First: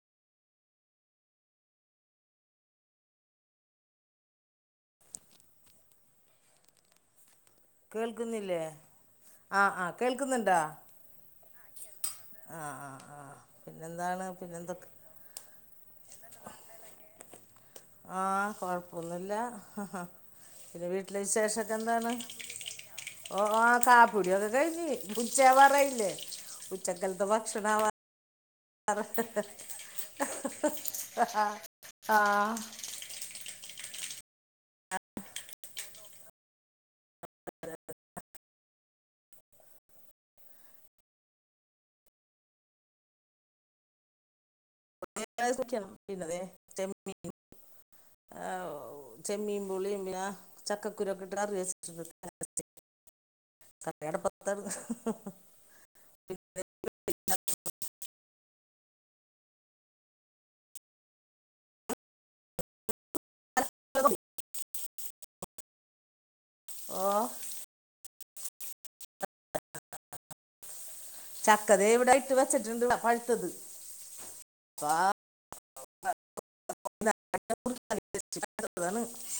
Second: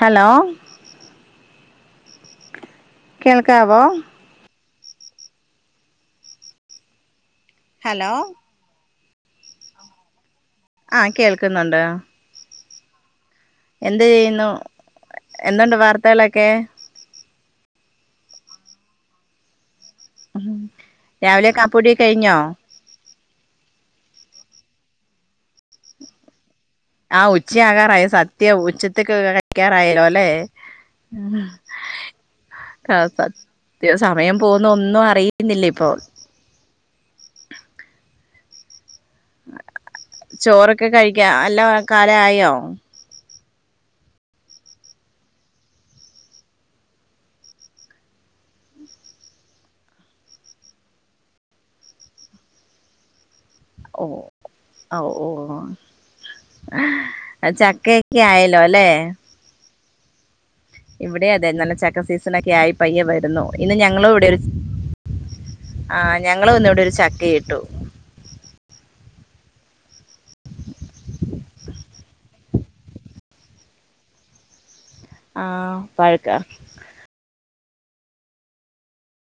hello കേൾക്കാവോ hello കേൾക്ക്ന്നില്ലേ ആഹ് ആഹ് കേൾക്ക്‌ന്ന്ണ്ടോ ആ കേൾക്ക്ന്ന്ണ്ട് ആഹ് ആഹ് ആഹ് എന്ത് പിന്നെന്താണ് ചെയ്യുന്നു പിന്നെന്തൊക്കെ എന്തുണ്ട് വാർത്തകളൊക്കെ ആഹ് കൊഴപ്പൊന്നുല്ല പിന്നെ വീട്ടിലെ രാവിലെ കാപ്പൂടി വിശേഷൊക്കെന്താണ് കഴിഞ്ഞോ ഓഹ് ആഹ് കാപ്പി കുടീക്കെ കഴിഞ്ഞ് ഉച്ചാവാറായില്ലേ ആ ഉച്ചക്കലത്തെ ഭക്ഷണാവാ ഉച്യാകാറായ് സത് ധ്യ ഉച്ചത്തേക്ക് കഴിക്കാറായലോലെ ഉം ആഹ് ആഹ് സത്യം സമയം പോവ്ന്നൊന്നും അറിയിന്നില്ലിപ്പോ [inaudible] ചോറൊക്കെ കഴിക്കാ അല്ല കാലായോ [inaudible] ആഹ് ചെമ്മീൻ പൂളയും [unintelligible] ചക്കക്കുരു ഒക്കെട്ട് കറി വെച്ച്ട്ട് കറി ഓഹ് അട്പത്ത്ണ്ട് ചക്കേക്കെ ആയല്ലോല്ലേ ഇവിടേം അതെ നല്ല ചക്ക സീസണൊക്കായി പയ്യെ വരുന്നു ഇന്ന് ഞങ്ങളും ഇവിടൊരു ആഹ് ഞങ്ങളും ഇന്ന് ഇവിടൊരു ചക്ക ഓഹ് ഇട്ടു ചക്ക ദേ ഇവടെ ഇട്ട് വെച്ചിട്ട്ണ്ട് പഴ്ത്തത് ഇപ്പാ ആഹ് പഴ്ക്ക [inaudible]